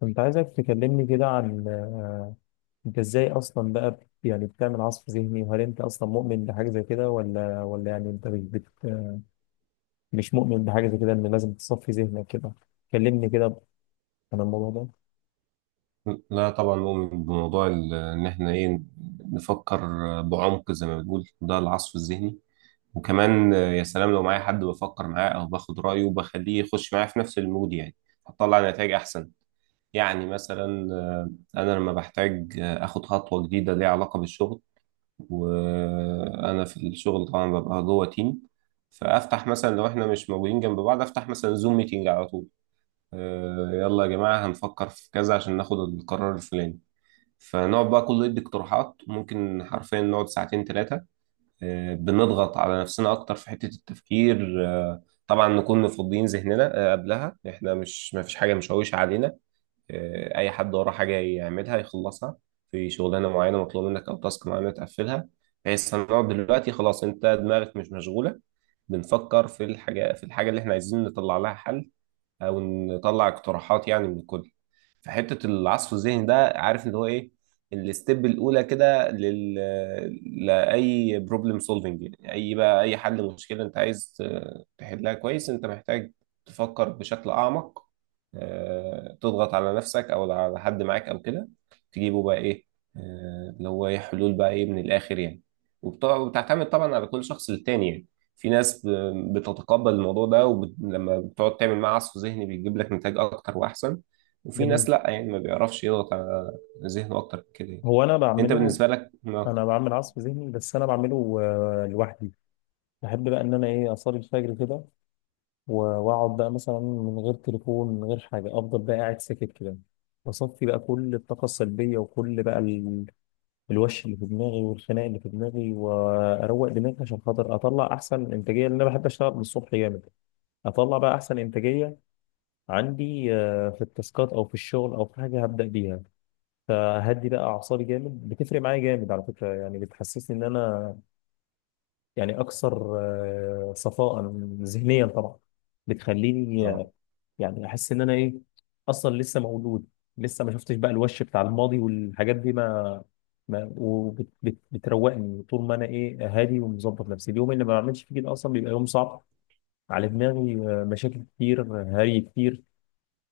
كنت عايزك تكلمني كده عن انت ازاي اصلا بقى يعني بتعمل عصف ذهني، وهل انت اصلا مؤمن بحاجه زي كده ولا يعني انت مش مؤمن بحاجه زي كده ان لازم تصفي ذهنك كده. كلمني كده عن الموضوع ده. لا، طبعا نؤمن بموضوع ان احنا ايه نفكر بعمق زي ما بنقول، ده العصف الذهني. وكمان يا سلام لو معايا حد بفكر معاه او باخد رايه وبخليه يخش معايا في نفس المود، يعني هتطلع نتائج احسن. يعني مثلا انا لما بحتاج اخد خطوه جديده ليها علاقه بالشغل، وانا في الشغل طبعا ببقى جوه تيم. فافتح مثلا لو احنا مش موجودين جنب بعض، افتح مثلا زوم ميتنج على طول. يلا يا جماعه، هنفكر في كذا عشان ناخد القرار الفلاني. فنقعد بقى كله يدي اقتراحات، ممكن حرفيا نقعد ساعتين ثلاثة. بنضغط على نفسنا أكتر في حتة التفكير. طبعا نكون مفضيين ذهننا قبلها، إحنا مش ما فيش حاجة مشوشة علينا. أي حد وراه حاجة يعملها يخلصها، في شغلانة معينة مطلوب منك أو تاسك معينة تقفلها، بحيث هنقعد دلوقتي خلاص أنت دماغك مش مشغولة، بنفكر في الحاجة اللي إحنا عايزين نطلع لها حل، أو نطلع اقتراحات يعني من الكل. في حته العصف الذهني ده، عارف اللي هو ايه الستيب الاولى كده؟ لاي بروبلم سولفنج. يعني اي بقى، اي حل مشكله انت عايز تحلها كويس، انت محتاج تفكر بشكل اعمق. تضغط على نفسك او على حد معاك او كده، تجيبه بقى ايه، اللي هو ايه حلول بقى، ايه من الاخر يعني. وبتعتمد طبعا على كل شخص للتاني يعني. في ناس بتتقبل الموضوع ده، ولما بتقعد تعمل معاه عصف ذهني بيجيب لك نتائج اكتر واحسن. وفي جميل. ناس لا، يعني ما بيعرفش يضغط على ذهنه اكتر من كده يعني. هو انت بالنسبه لك؟ اه. انا بعمل عصف ذهني بس انا بعمله لوحدي. بحب بقى ان انا ايه، اصلي الفجر كده و- واقعد بقى مثلا من غير تليفون من غير حاجه، افضل بقى قاعد ساكت كده، بصفي بقى كل الطاقه السلبيه وكل بقى الوش اللي في دماغي والخناق اللي في دماغي، واروق دماغي عشان خاطر اطلع احسن انتاجيه، لان انا بحب اشتغل من الصبح جامد. اطلع بقى احسن انتاجيه عندي في التاسكات او في الشغل او في حاجه هبدا بيها. فهدي بقى اعصابي جامد، بتفرق معايا جامد على فكره، يعني بتحسسني ان انا يعني اكثر صفاء ذهنيا طبعا. بتخليني اه. يعني احس ان انا ايه، اصلا لسه مولود، لسه ما شفتش بقى الوش بتاع الماضي والحاجات دي. ما ما وبتروقني طول ما انا ايه، هادي ومظبط نفسي. اليوم اللي ما بعملش فيه كده اصلا بيبقى يوم صعب على دماغي. مشاكل كتير، هري كتير،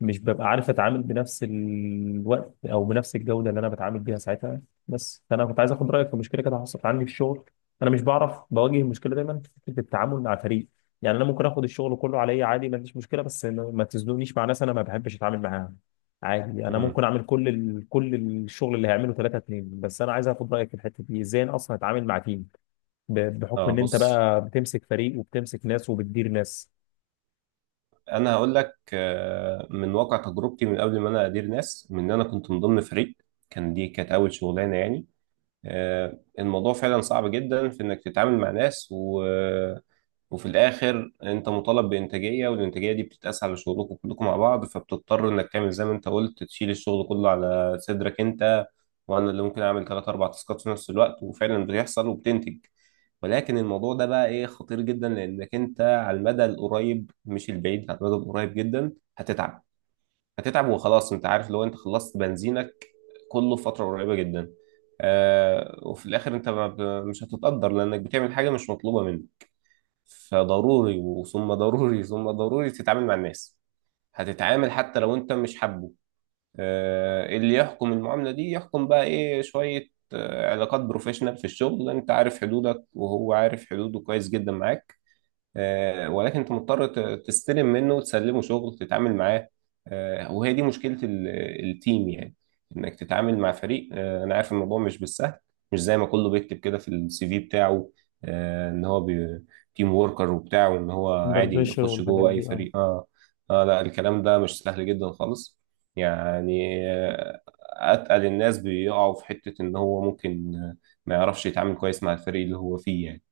مش ببقى عارف اتعامل بنفس الوقت او بنفس الجوده اللي انا بتعامل بيها ساعتها. بس فانا كنت عايز اخد رايك في مشكله كده حصلت عندي في الشغل. انا مش بعرف، بواجه المشكله دايما في فكره التعامل مع فريق. يعني انا ممكن اخد الشغل كله عليا عادي، ما عنديش مشكله، بس ما ما تزنونيش مع ناس انا ما بحبش اتعامل معاها. عادي انا مم. ممكن اعمل كل الشغل اللي هيعمله ثلاثة اتنين، بس انا عايز اخد رايك في الحته دي، ازاي انا اصلا اتعامل مع تيم، بحكم اه، ان انت بص. بقى بتمسك فريق وبتمسك ناس وبتدير ناس. انا هقول لك من واقع تجربتي من قبل ما انا ادير ناس، من ان انا كنت من ضمن فريق، كان دي كانت اول شغلانه يعني. الموضوع فعلا صعب جدا في انك تتعامل مع ناس، وفي الاخر انت مطالب بانتاجيه، والانتاجيه دي بتتقاس على شغلكم كلكم مع بعض. فبتضطر انك تعمل زي ما انت قلت، تشيل الشغل كله على صدرك انت، وانا اللي ممكن اعمل ثلاث اربع تاسكات في نفس الوقت وفعلا بيحصل وبتنتج. ولكن الموضوع ده بقى ايه، خطير جدا، لانك انت على المدى القريب مش البعيد، على المدى القريب جدا هتتعب. هتتعب وخلاص، انت عارف لو انت خلصت بنزينك كله في فتره قريبه جدا، آه وفي الاخر انت ما ب- مش هتتقدر لانك بتعمل حاجه مش مطلوبه منك. فضروري، وثم ضروري ثم ضروري، تتعامل مع الناس. هتتعامل حتى لو انت مش حابه. اللي يحكم المعاملة دي يحكم بقى ايه، شوية علاقات بروفيشنال في الشغل، انت عارف حدودك وهو عارف حدوده كويس جدا معاك. ولكن انت مضطر تستلم منه وتسلمه شغل، تتعامل معاه. وهي دي مشكلة التيم يعني، انك تتعامل مع فريق. انا عارف الموضوع مش بالسهل، مش زي ما كله بيكتب كده في السي في بتاعه، ان هو تيم وركر وبتاع، وان هو اندر عادي بريشر يخش والحاجات جوه اي دي، اه فريق. اه. اه، لا، الكلام ده مش سهل جدا خالص، يعني اتقل الناس بيقعوا في حتة ان هو ممكن ما يعرفش يتعامل كويس مع الفريق اللي هو فيه يعني.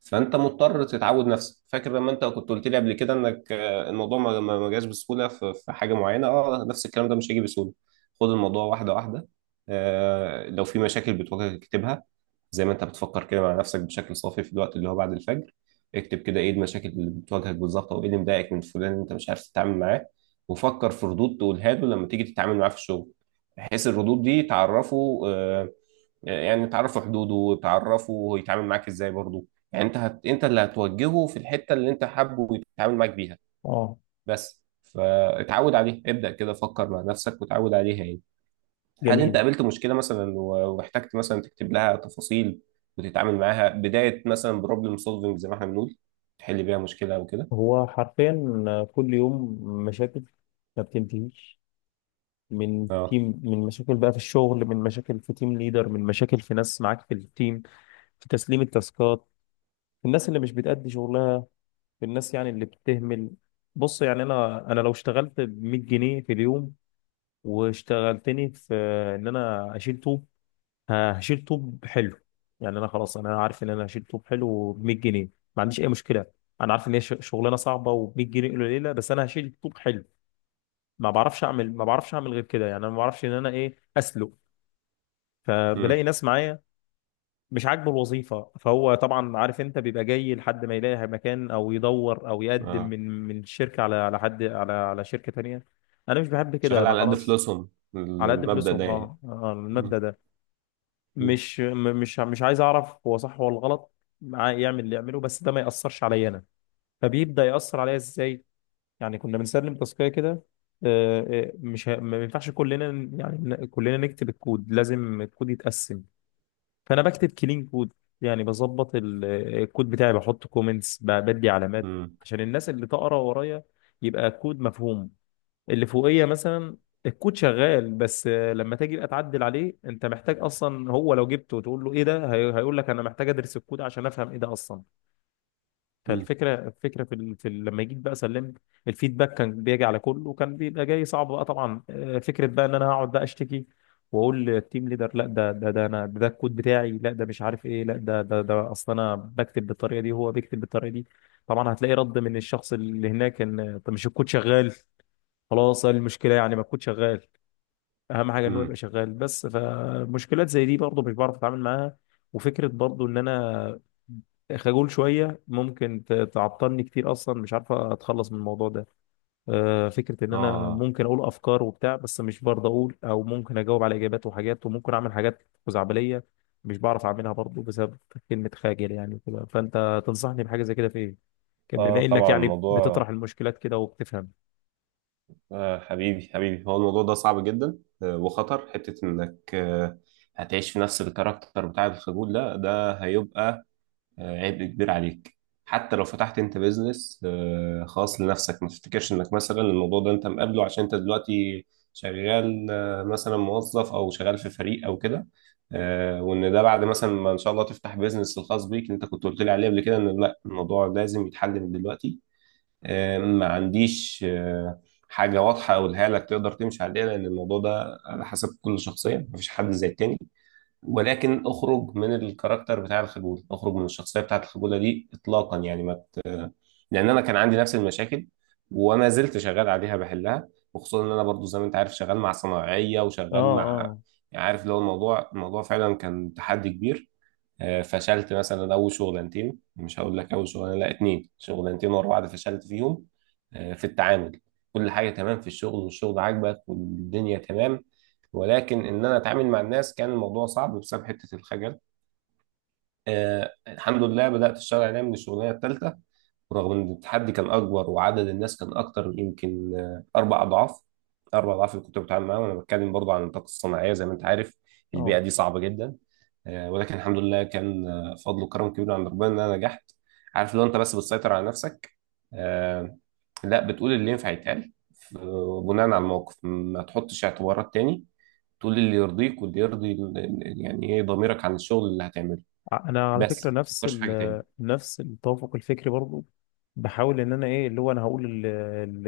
فانت مضطر تتعود نفسك. فاكر لما انت كنت قلت لي قبل كده انك الموضوع ما جاش بسهوله في حاجه معينه؟ اه، نفس الكلام ده مش هيجي بسهوله. خد الموضوع واحده واحده. لو في مشاكل بتواجهك اكتبها، زي ما انت بتفكر كده مع نفسك بشكل صافي في الوقت اللي هو بعد الفجر. اكتب كده ايه المشاكل اللي بتواجهك بالظبط، او ايه اللي مضايقك من فلان اللي انت مش عارف تتعامل معاه. وفكر في ردود تقولها له لما تيجي تتعامل معاه في الشغل، بحيث الردود دي تعرفه، يعني تعرفوا حدوده وتعرفوا هو يتعامل معاك ازاي برضه. يعني انت انت اللي هتوجهه في الحته اللي انت حابه يتعامل معاك بيها. اه. بس فاتعود عليها، ابدا كده فكر مع نفسك وتعود عليها يعني. هل انت جميل. قابلت مشكله مثلا واحتجت مثلا تكتب لها تفاصيل وتتعامل معاها بدايه، مثلا بروبلم سولفنج زي ما احنا بنقول، تحل بيها مشكله او كده؟ هو حرفيا كل يوم مشاكل ما بتنتهيش. من اه. تيم، من مشاكل بقى في الشغل، من مشاكل في تيم ليدر، من مشاكل في ناس معاك في التيم، في تسليم التاسكات، في الناس اللي مش بتأدي شغلها، في الناس يعني اللي بتهمل. بص يعني انا لو اشتغلت ب 100 جنيه في اليوم، واشتغلتني في ان انا اشيل طوب، هشيل طوب حلو. يعني انا خلاص انا عارف ان انا هشيل طوب حلو ب 100 جنيه، ما عنديش اي مشكلة. انا عارف ان هي شغلانه صعبه وب 100 جنيه قليله، بس انا هشيل طوب حلو. ما بعرفش اعمل غير كده، يعني انا ما بعرفش ان انا ايه، اسلق. امم. فبلاقي ناس معايا مش عاجبه الوظيفه، فهو طبعا عارف انت بيبقى جاي لحد ما يلاقي مكان، او يدور او يقدم اه. من الشركه على على حد، على شركه تانيه. انا مش بحب كده، شغال انا على قد خلاص. فلوسهم، على قد المبدا فلوسهم ده يعني. اه، امم. المبدأ ده. مش م- مش مش عايز اعرف هو صح ولا غلط، معاه يعمل اللي يعمله، بس ده ما يأثرش عليا انا. فبيبدأ يأثر عليا ازاي؟ يعني كنا بنسلم تاسكية كده، مش ه- ما ينفعش كلنا كلنا نكتب الكود، لازم الكود يتقسم. فانا بكتب كلين كود، يعني بظبط الكود بتاعي، بحط كومنتس، بدي علامات امم. عشان الناس اللي تقرا ورايا يبقى الكود مفهوم. اللي فوقيه مثلا الكود شغال، بس لما تيجي بقى تعدل عليه انت محتاج اصلا، هو لو جبته وتقول له ايه ده، هيقول لك انا محتاج ادرس الكود عشان افهم ايه ده اصلا. امم. فالفكره لما جيت بقى سلمت، الفيدباك كان بيجي على كله وكان بيبقى جاي صعب بقى طبعا. فكره بقى ان انا هقعد بقى اشتكي واقول للتيم ليدر، لا ده انا، ده الكود بتاعي، لا ده مش عارف ايه، لا ده اصل انا بكتب بالطريقه دي وهو بيكتب بالطريقه دي. طبعا هتلاقي رد من الشخص اللي هناك ان طب مش الكود شغال، خلاص إيه المشكله؟ يعني ما الكود شغال، اهم حاجه ان هو يبقى امم. شغال. بس فمشكلات زي دي برضه مش بعرف اتعامل معاها. وفكره برضه ان انا خجول شويه ممكن تعطلني كتير، اصلا مش عارف اتخلص من الموضوع ده. فكره ان انا اه. ممكن اقول افكار وبتاع بس مش برضه اقول، او ممكن اجاوب على اجابات وحاجات وممكن اعمل حاجات خزعبليه مش بعرف اعملها برضه بسبب كلمه خاجل يعني وكده. فانت تنصحني بحاجه زي كده في ايه؟ كان اه، بما انك طبعا يعني الموضوع بتطرح المشكلات كده وبتفهم. حبيبي حبيبي، هو الموضوع ده صعب جدا. وخطر حتة انك هتعيش في نفس الكاركتر بتاع الخجول ده هيبقى عبء كبير عليك. حتى لو فتحت انت بيزنس خاص لنفسك، ما تفتكرش انك مثلا الموضوع ده انت مقابله عشان انت دلوقتي شغال، مثلا موظف او شغال في فريق او كده. وان ده بعد مثلا ما ان شاء الله تفتح بيزنس الخاص بيك، انت كنت قلت لي عليه قبل كده، ان لا، الموضوع لازم يتحل من دلوقتي. ما عنديش حاجة واضحة أقولها لك تقدر تمشي عليها، لأن الموضوع ده على حسب كل شخصية، مفيش حد زي التاني. ولكن اخرج من الكاركتر بتاع الخجولة، اخرج من الشخصية بتاعة الخجولة دي إطلاقا يعني ما. لأن أنا كان عندي نفس المشاكل، وما زلت شغال عليها بحلها. وخصوصا إن أنا برضو زي ما أنت عارف شغال مع صناعية اه وشغال مع، اه يعني عارف، لو الموضوع فعلا كان تحدي كبير. فشلت مثلا اول شغلانتين، مش هقول لك اول شغلانه، لا اتنين شغلانتين ورا بعض فشلت فيهم، في التعامل. كل حاجه تمام في الشغل، والشغل عاجبك والدنيا تمام، ولكن ان انا اتعامل مع الناس كان الموضوع صعب بسبب حته الخجل. الحمد لله بدأت أشتغل عليها من الشغلانة الثالثة، ورغم إن التحدي كان أكبر وعدد الناس كان أكتر يمكن أربع أضعاف. أربع أضعاف اللي كنت بتعامل معاهم، أنا بتكلم برضه عن الطاقة الصناعية زي ما أنت عارف. البيئة اه. دي صعبة جدا. ولكن الحمد لله كان فضل وكرم كبير عند ربنا إن أنا نجحت. عارف، لو أنت بس بتسيطر على نفسك، آه لا، بتقول اللي ينفع يتقال، بناء على الموقف. ما تحطش اعتبارات تاني، تقول اللي يرضيك واللي يرضي يعني إيه ضميرك عن الشغل اللي هتعمله. انا على فكره بس ما نفس تفكرش في حاجة تاني. ال نفس التوافق الفكري برضو. بحاول ان انا ايه، اللي هو انا هقول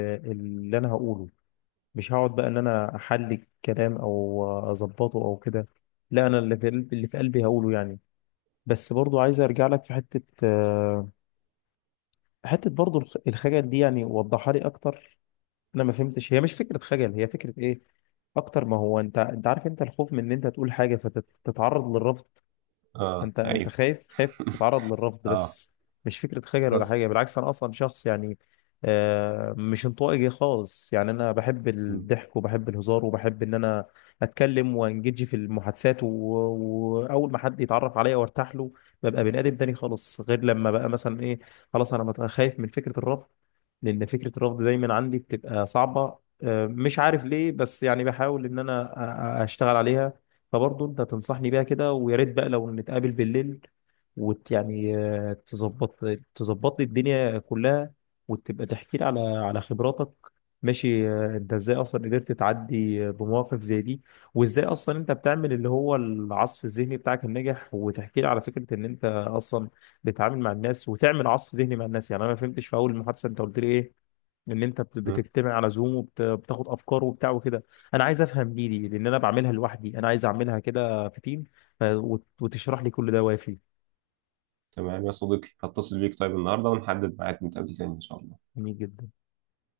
ال- اللي انا هقوله، مش هقعد بقى ان انا احلي الكلام او اظبطه او كده. لا، انا اللي في قلبي، هقوله يعني. بس برضو عايز ارجع لك في حته برضو الخجل دي، يعني وضحها لي اكتر، انا ما فهمتش، هي مش فكره خجل، هي فكره ايه اكتر ما هو، انت انت عارف، انت الخوف من ان انت تقول حاجه فتتعرض للرفض. اه، انت ايوه. خايف تتعرض للرفض اه. بس. مش فكره خجل ولا حاجه، بس. بالعكس انا اصلا شخص يعني مش انطوائي خالص. يعني انا بحب م- الضحك وبحب الهزار وبحب ان انا اتكلم وانجدج في المحادثات، و- واول ما حد يتعرف عليا وارتاح له ببقى بني ادم تاني خالص، غير لما بقى مثلا ايه، خلاص انا خايف من فكره الرفض، لان فكره الرفض دايما عندي بتبقى صعبه. مش عارف ليه بس يعني بحاول ان انا اشتغل عليها. فبرضه انت تنصحني بيها كده، ويا ريت بقى لو نتقابل بالليل وت يعني آه، تظبط لي الدنيا كلها، وتبقى تحكي لي على خبراتك. ماشي، انت ازاي اصلا قدرت تعدي بمواقف زي دي، وازاي اصلا انت بتعمل اللي هو العصف الذهني بتاعك الناجح، وتحكي لي على فكرة ان انت اصلا بتتعامل مع الناس وتعمل عصف ذهني مع الناس، يعني انا ما فهمتش في اول المحادثة، انت قلت لي ايه، ان انت م. بتجتمع على زوم وبتاخد افكار وبتاع وكده. انا عايز افهم دي لان انا بعملها لوحدي، انا عايز اعملها كده في تيم، ف- وت- وتشرح لي كل ده وافي. تمام يا صديقي، هتصل بيك طيب النهارده ونحدد ميعاد نتقابل تاني ان شاء الله. جميل جدا.